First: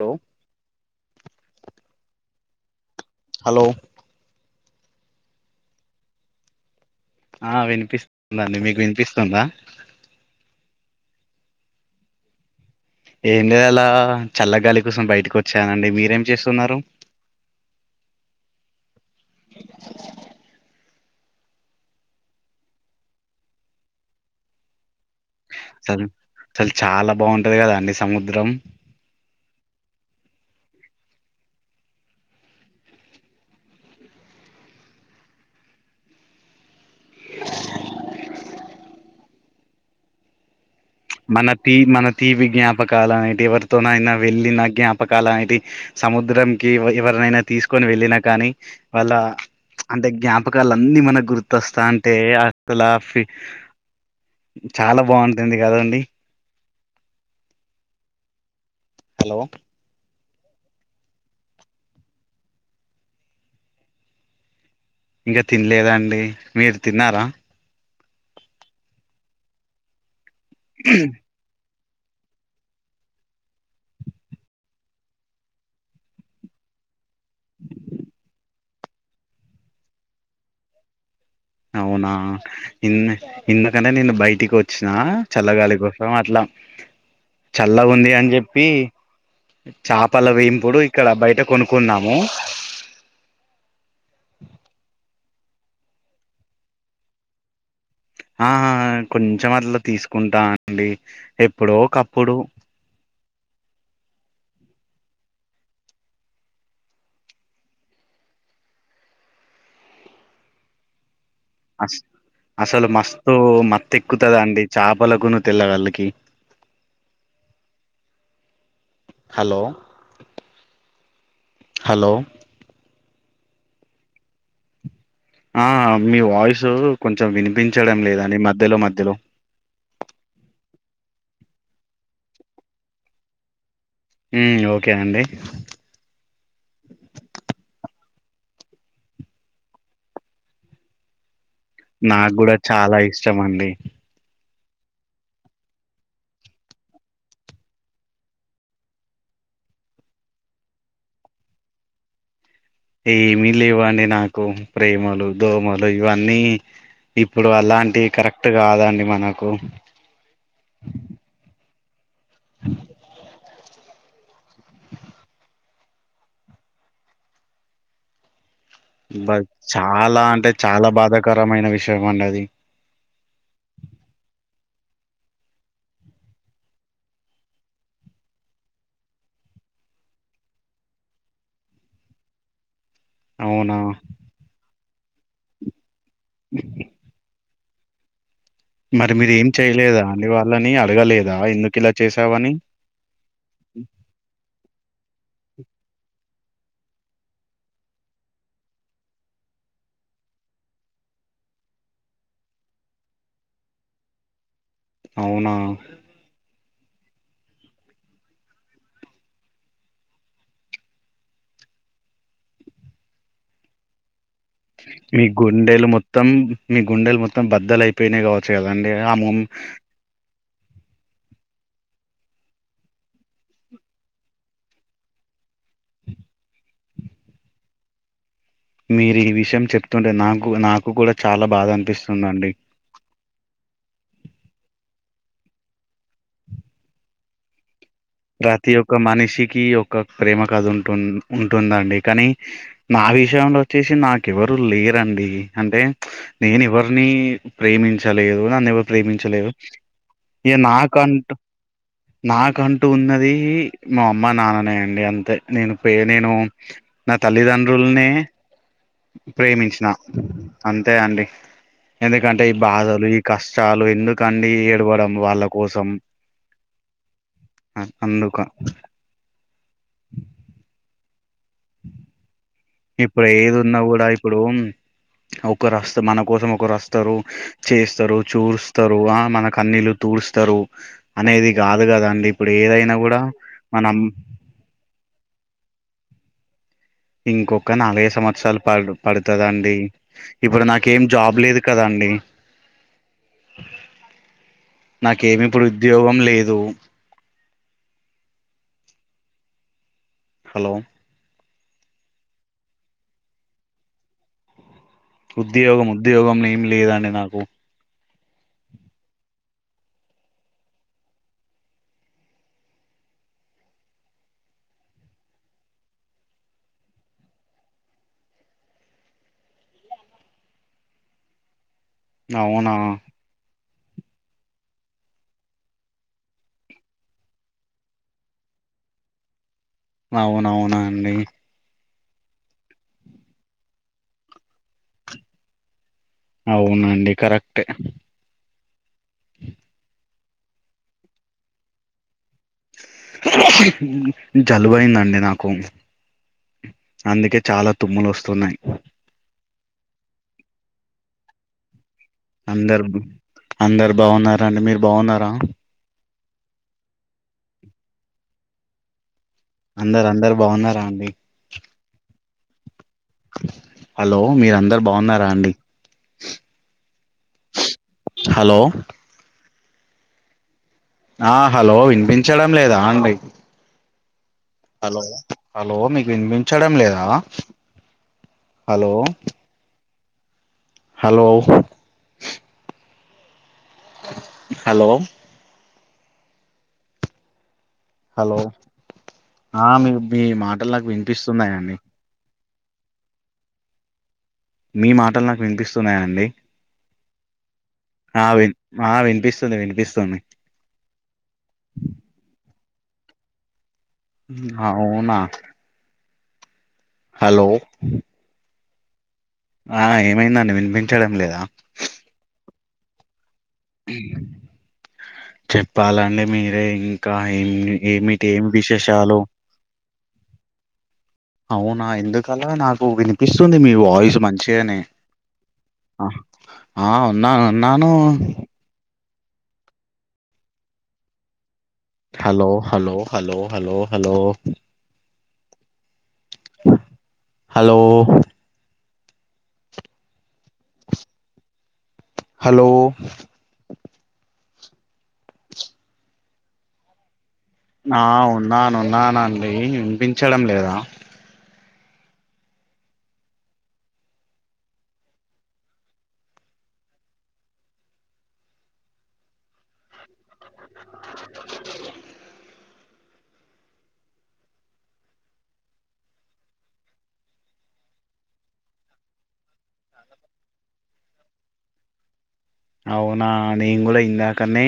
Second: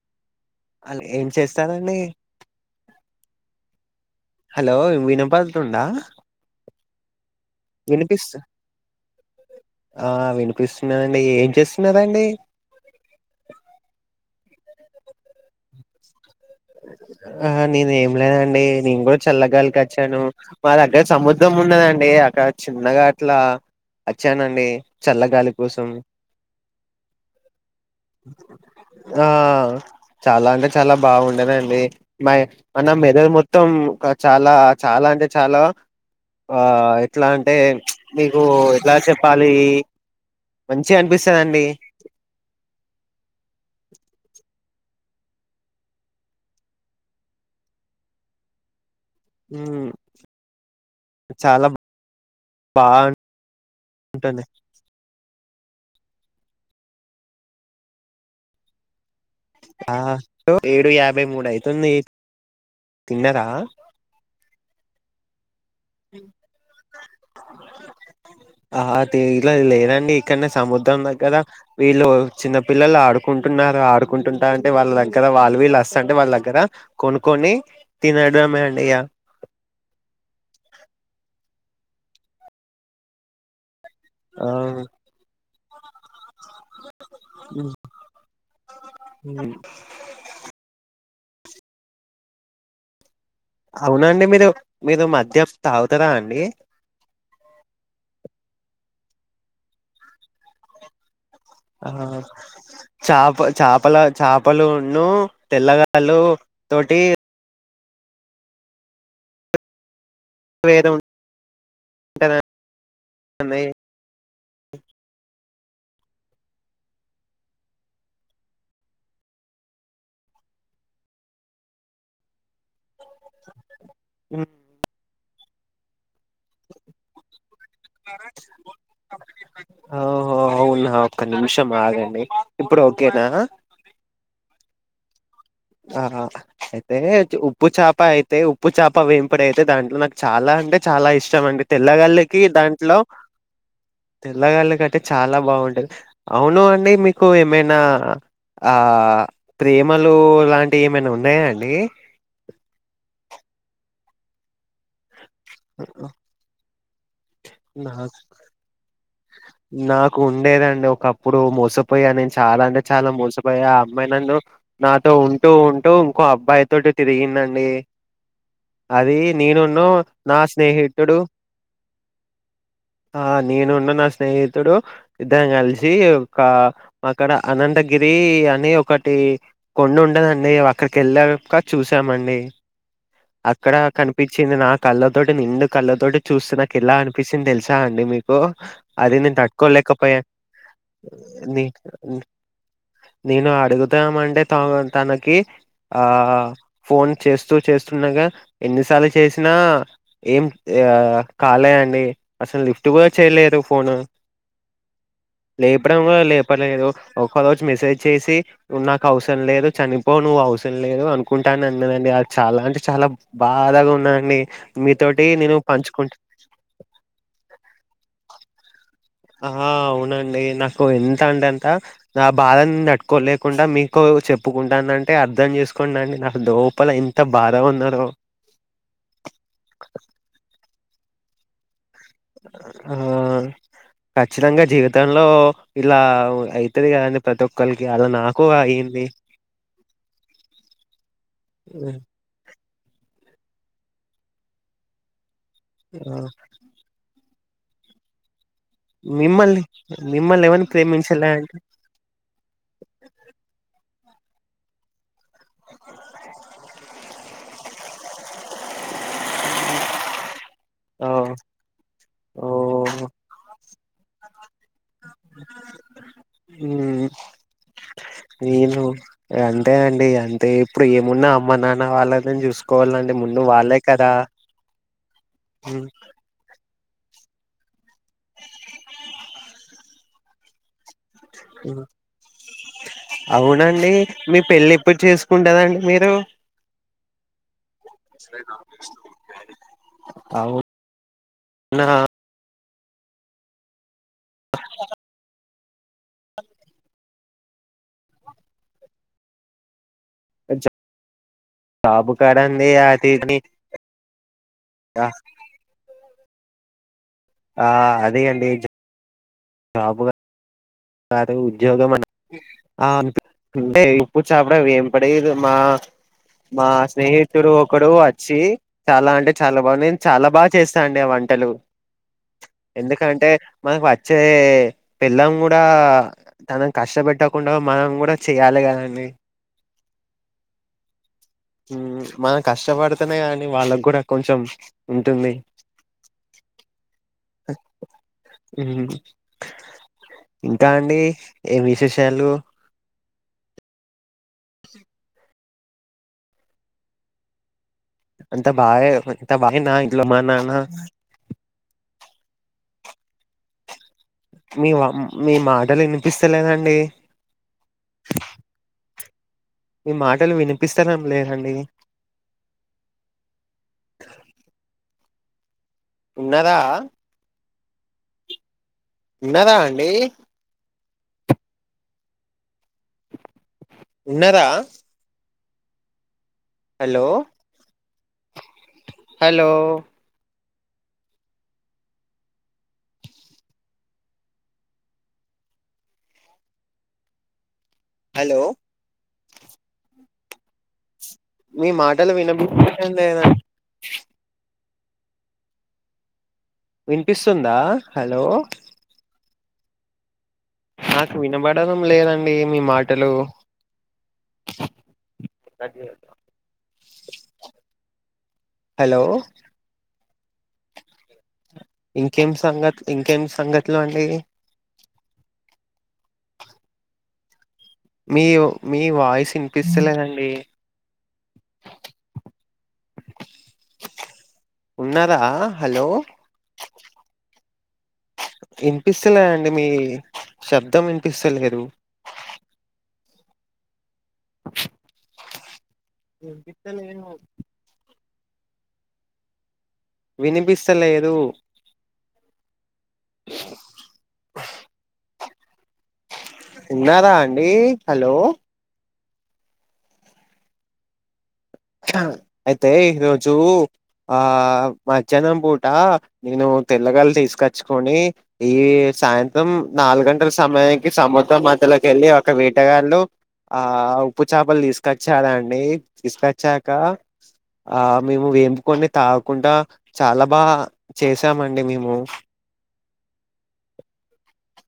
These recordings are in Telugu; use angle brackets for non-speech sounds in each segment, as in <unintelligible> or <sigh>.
హలో అల్ ఏం చేస్తారండి హలో హలో వినపడుతుందా ఆ వినిపిస్ వినిపిస్తుందండి మీకు వినిపిస్తుందా ఆ వినిపిస్ న్నదండీ ఏం చేస్తున్నరండి ఏమి లే అలా చల్లగాలి కోసం బయటకి వచ్చానండి మీరేం చేస్తున్నారు ఆ నేను ఏం లేదండి నేను కూడా చల్లగాలికి అచ్చాను మా దగ్ అంటే సముద్రం ఉన్నదండి అక్కడ చిన్నగా అట్లా వచ్చానండి చల్లగాలి కోసం అసలు అసలు చాలా బాగుంటది కదా అండి సముద్రం ఆ చాలా అంటే చాలా బాగుంది అదండి మ మన మెదడు మొత్తం చాలా చాలా అంటే చాలా ఆ ఎట్లా అంటే మీకు ఎట్లా చెప్పాలి మంచిగా మన అనిపిస్తదండి తీ మన తీపి జ్ఞాపకాలు అనేటివి ఎవరితోనైయినా వెళ్ళి నా జ్ఞాపకలు అనేటివి సముద్రంకి ఎవరినైనా తీసుకొని వెళ్ళినా కానీ వాళ్ళ మ్మ్ అంటే జ్ఞాపకాలు అన్ని మనకు చాలా గుర్తొస్తాంటే అంతలా ఫీ బాగుంటుంది చాలా బాగుంటుంది కదండి హలో ఆ ఏడు యాభై మూడు అయితుంది తిన్నరా ఇంకా తినలేదండి మీరు తిన్నారా ఆ అది ఇట్ల లేదండి ఇక్కడనే సముద్రం దగ్గర వీళ్ళు చిన్న పిల్లలు ఆడుకుంటున్నారు ఆడుకుంటుంటార అంటే వాళ్ళ దగ్గర వాళ్ళు వీళ్ళు వస్త అంటే వాళ్ళ దగ్గర కొనుక్కొని తినడమే ఇగ అవునా ఇన్ ఇందుకనే నేను ఆ బయటికి వచ్చినా చల్లగాలి అందుకోసం అట్లా ఉమ్, చల్ల ఉంది అని చెప్పి ఉమ్. చాపల వేయింపుడు ఇక్కడ బయట కొనుకున్నాము అవునండి మీరు మీరు మధ్య తాగుతారా అండి ఆ కొంచెం అట్లా తీసుకుంటా అండి ఎప్పుడో ఆ ఒకప్పుడు చాప చాపల చేపలును తెల్ల గళ్ళు తోటి వేద ఉంది అస్ అసలు మస్తుత్ మత్ ఎక్కుతుద అండి చేపలలకును తెల్లవాళ్ళకి హలో హలో ఉ ఆ మీ వాయిసు కొంచెం వినిపించడం లేదు మధ్యలో మధ్యలో ఓహో అవునా ఒక్క నిమిషం ఆగండి ఇప్పుడు ఓకేనా ఉ ఓకే అండి ఆ అయితే ఉప్పు చేప అయితే ఉప్పు చేప వేంపుడి అయితే దాంట్లో నాకు చాలా అంటే చాలా ఇష్టం అండి నాకు తెల్లగల్లికి కూడా దాంట్లో చాలా ఇష్టం అండి తెల్ల కళ్ళు కట్టే చాలా బాగుంటది అవును అండి మీకు ఏమైనా ఆ ప్రేమలు లాంటివి ఏమైనా ఉన్నాయా అండి ఏమి లేవండి నాకు ప్రేమలు దోమలు ఇవన్నీ ఇప్పుడు అలాంటివి నాకు కరెక్ట్ కాదండి మనకు నాకు ఉండేదండి ఒకప్పుడు మోసం పోయా నేను చాలా అంటే చాలా మోసిపోయా అమ్మాయి నన్న నాతో ఉంటూ ఉంటూ ఇంకో అబ్బాయితోటి తిరిగిందండి అది బట్ నేనున్న చాలా నా అంటే చాలా స్నేహితుడు బాధాకరమైన విషయం అండి అది ఆ నేనున్న నా స్నేహితుడు ఇద్దరం కలిసి ఒక అక్కడ అనంతగిరీ గిరి అని ఒకటి కొండ ఉండదండి అక్కడికి వెళ్ళాక చూసామండి అవునా అక్కడ కనిపించింది నా కళ్ళతోటి నిండు కళ్ళతోటి చూస్త నాకు ఎలా అనిపిస్తుది తెలుస వచ్చా అండి మీకు అ మరి అది నీ మీరు ఏం చేయలేదా తట్కలేకపోయా అండి వాళ్ళని అడగలేదా న ఎందుకు ఇలా చేసావని నేను అడుగుతామంటే త తనకి ఆ ఫోన్ చేస్తూ చేస్తూ చిన్నగా ఎన్నిసార్లు చేసినా ఏం కాలే అండి అసలు టు చేయలేదు ఫోను అవునా లేపడం చెప్పలేదు ఒక రోజు మెసేజ్ చేసి నాకు అవసరం లేదు చనిపో నువ్వు అని అన్నదండి అ చాలా అంటే చాలా బాధాగా వున్నదండి మీ గుండెలు మొత్తం మీ గుండెలు మొత్తం బద్దలు అయిపోయినయి కావచ్చు కదండి ఆ మం అ అవునండి నాకు ఎంత అంటేంత నా బాధని తట్టుకోలేకుండా మీకు చెప్పుకుంటాంనంటే అర్థం చే చేసుకోం అండి నాకు లోపల ఎంత బాధ ఉన్నదొ మీరు ఈ విషయం చెప్తుంటే నాకు నాకు గుడా చాలా బాధ అనిపిసుదండి ఆ ఖచ్చితంగా జీవితంలో ఇలా అయితది కదండి ప్రతి ఒక్కల్ ప్రతి ఒక్క మనిషికి ఒక ప్రేమ కద ఉంటు ఉంటుందండి కానీ మా విషయం లో వచ్చేసి నాకేవరు లేరండి అంటే ఆ, నేను ఎవరిని నన్ను ఎవరు ప్రేమించలేదు మిమ్మల్ని మిమ్మల్ని ఇగ ఎవరిని ప్రేమించలే కంటు అంటే నా కంట అది మా అమ్మ నాన్ననే అండి అంతే నేను నేను నా తల్లిదండ్రుల్నే ప్రేమించిన అంతే ఓ అండి ఓ ఎందుకంటే ఈ బాధలు ఈ కష్ టాలు ఎందుకండి ఏడవడం వాళ్ళ కోసం హ్మ్ అ- అందుక నేను అంతే అండి ఇగ అంతే ఇప్పుడు ఏ మోన్న అమ్మ నాన్న వాళ్ళదని చూసు ఇప్పుడు ఏది ఉన్నా గుడా ఇప్పుడు ఒక ఉమ్, రస్త మన కోసం ఒక రస్ తరు చేస్తరు చూస్తరు అ మన కన్నీళ్లు తూడుస్తారు అనేది ఉమ్. గాదు గదాండి ఇప్పుడు ఏదైనా గుడా అవునండి మనం మీ పెళ్ళి ఎప్పుడు చేసుకుంటరండి మీరు ఇంకొక నలగై సంవత్సరాలు పాడు పడుతదండి. ఇప్పుడు నాకేమీ జాబు లేదు కదండీ అ <inaudible> నాకేమి ఉద్యోగం లేదు హలో జాబు కదా అండి ఆ తీస్ని <unintelligible> ఉద్యోగం ఉద్యోగం ఏం లేదండి నాక్ అ అది అండి జెప్ రాపుగ తత ఉద్యోగం అని అంటే ఇప్పుడు చపడం ఏం పడదు మా <unintelligible> మా స్నేహితుడు ఒకడు వచ్చి చాలా అంటే చాలా బాగు నేను చాలా బాగా చేస్తా అండి వం టలు అవునా ఎందుకంటే మనకు వచ్చే పెళ్ళాం గుడ్ డా తనని కష్ట పెట్టకుండా మనం కూడా చేయాలి గదండి అవునవున అండి హ్మ్ మనం కష్టపడతేనే కదండి వాళ్ళగ్ గూడా కొంచెం ఉంటుంది అవునండి కరెక్టే ఇంక అండి ఏమ్ విశేషాలు జలుబు అయింది అండి నాకు అందుకే చాలా తుమ్ములు అంత వస్తున్నాయి బాగే అంత బాగేనా ఇంట్లో మా నాన్న అందరు అందరు బావున్నారా అండి మీరు బాగున్నారా పిస్తలేదండి మీ అందరు మాటలు అందరు బాగున్నారా వినిపిస్తాడం అండి లేదండి హలో మీరందరు బావున్నర అండి ఉన్నదా హలో నద అండి అ హలో వినిపించడం లేదా అండి తిన్నారా హలో హలో మీకు వినిపించడం లేదా hello hello hello hello hello ఆ మీ మీ మాటలు నాకు వి మీ మాటలు వినిపించలే లేేనా మీ మాటలు నాకు వినిపిస్తున్నాయా అండి వినిపిస్తుందా హలో ఆ వి ఆ వినిపిస్తుంది వినిపిస్తుంది నాకు వినబడడం లేదండి మీ మాటలు అవునా హలో హలో ఆ ఏమైందంని వినిపించడం లేదా ఇంకేమి సంగతి ఇంకేమి సంగతులు అండి చెప్పాలండి మీరే ఇంకా ఏం మీ ఏమిటి ఏం మీ విశేషాలు వాయిస్ వినిపిస్తలేదండి అవునా ఎందుకలా నాకు వినిపిస్తుంది మీ వాయిస్ మంచిగానే ఉన్నదా హలో ఆ ఆ ఉన్నాను ఉన్నాను ఛలే అండి మీ శబ్దం వినిపిస్తలేదు hello hello hello hello hello వినిపింతలేదు హలో వినిపిస్తలేదు హలో ఉన్నారా ఆ ఉన్నాను ఉన్నానండి వినిపించడం లేదా అయితే ఈ రోజు ఆ మాధ్యాహ్నం పూట నేను తెల్లగాలు తీసుకొచ్చుకొని ఈ సాయంత్రం నాలుగు గంటల సమయానికి సముద్రం అ అందులోకెళ్ళి ఒక వీటగాళ్ళు ఆ ఉప్పు చేపలు తీసుకొచ్చారుండి తీసుక చాకా ఆ మేము వేంపుకొని తాగకుండా చాలా బా చేసామండి మేము మే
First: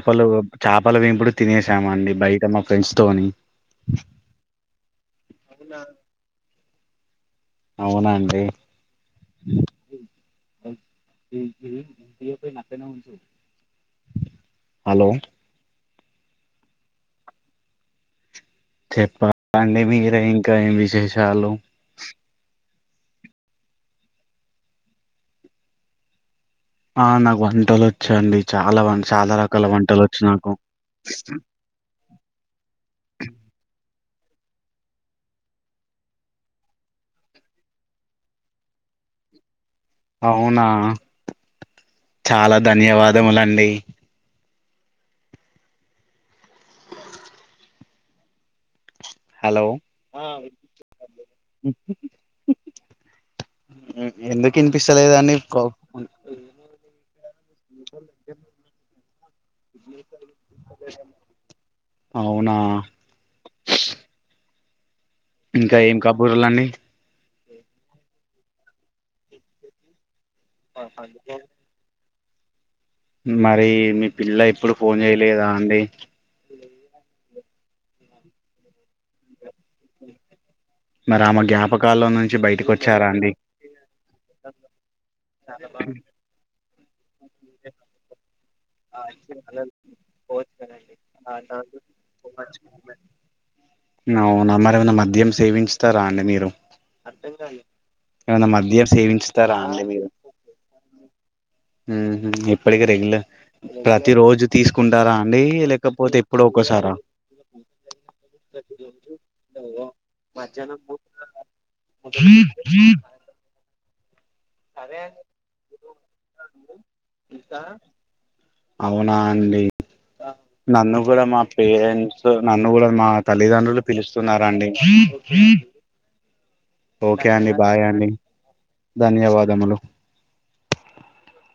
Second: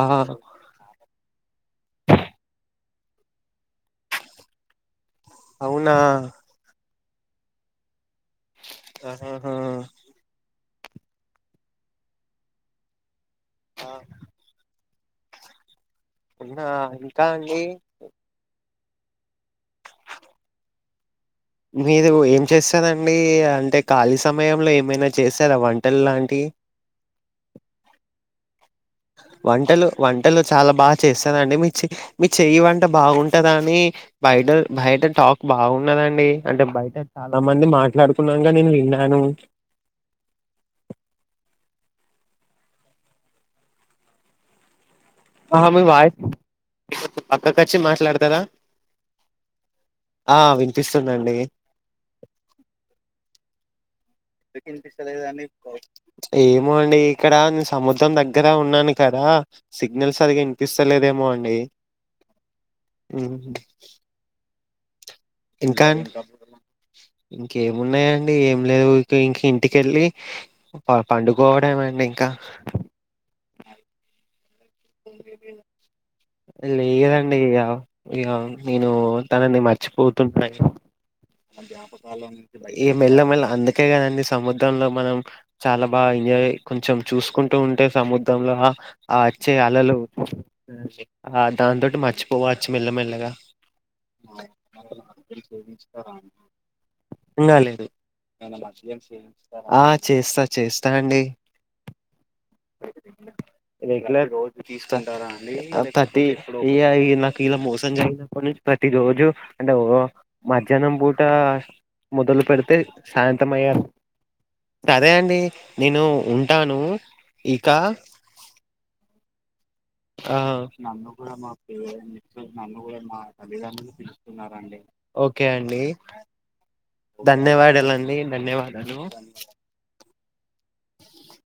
ఆ చాపల వేంపుడు తినేసాం అండి బయట మా ఫ్రెండ్స్ తోని అవునా అవునాండి ఆహాహా పై నాపే మధ్యన ఉంచు ఆ హలో ఉన్నా ఇంకా అండి చెప్ప అండి మీరే ఇంకా ఏం విశేష్ మీరు ఏం చేసి కదండి అంటే ఖాళీ సమయంలో ఏమైనా చేసారా వంటలు లాంటి ఆ నాకు వంటలు వచ్చాండి చాలా వంటలు వంటలు చాలా బాగా చేస్తారుండి మీ చె మీ చెయ్యి వంట బాగుంటది అని బయట బయట టాక్ బాగున్నదండి అంటే బయట చాలా మంది మాట్లాడుకున్నాక నేను విన్నాను వింక్ అవునా చాలా ధన్యవాదములండి ఆహా మీ వాయి పక్కకి వచ్చి మాట్లాడుతారా హలో హ్మ్, ఎందుకు ఇనిపిస్తలేదండి కో ఏమో అండి ఇక్కడ నేను సముద్రం దగ్గర ఉన్నాను కాదా సిగ్నల్స్ సరిగా ఇనిపిస్తలేదేమో అండి అవునా హ్మ్మ్ ఇంకా ఏం కబూర్లండి ఇంకేమున్నాయండి ఏం లేదు ఇ ఇంకా ఇంటికెళ్ళి టైం పండుకోవడంమండి కా మరి మీ పిల్ల ఎప్పుడు ఫోన్ చేయలేదా అండి లేదండి ఇగా ఇగా నేను తనని మర్చిపోతుంటన్నా మరి ఆమె జ్ఞాపకాల్లో నుంచి ఈ బయటకొచ్చారా మెల్ల అండి మెల్ల అందుకే కదండి సముద్రంలో మనం చాలా బాగా ఎంజాయ్ కొంచెం చూసుకుంటూ ఉంటే సముద్రంలో ఆ వచ్చే అలలు ఆ దాంతోటి మర్చిపోవచ్చు మెల్లమెల్లగా నవునా మరి ఏమన్నా మద్యం సేవించుతారా అండి మీరు అర్థం ఇంకా కాలే లేదు ఏమన్నా మద్యం సేవించుతారా అండి ఆ మీరు చేస్తా చేస్తా అండి ఇప్పటికి రెగ్యులర్ ప్రతి రెగ్యులర్ రోజు తీసుకుంటారా అండి లేకపోతే ప్రతి ఎప్పుడో ఒక్కసారా ఇగ నాకు ఇలా మోసం జరిగినప్ప నుంచి ప్రతి రోజు అంటే ఓ మధ్యాహ్నం పూట మొదలు పెడితే సాయంత్రం అయ్యా సరే అండి నేను ఉంటాను ఇక అవునా అండి ఆ నన్ను కూడా మా పేరెంట్స్ నన్ను కూడా మా తల్లిదండ్రులు పిలుస్తున్నారండి ఓకే అండి ఓకే అండి బాయ్ అండి ధన్యవాదలండి ధన్యవాదాలు ధన్యవాదములు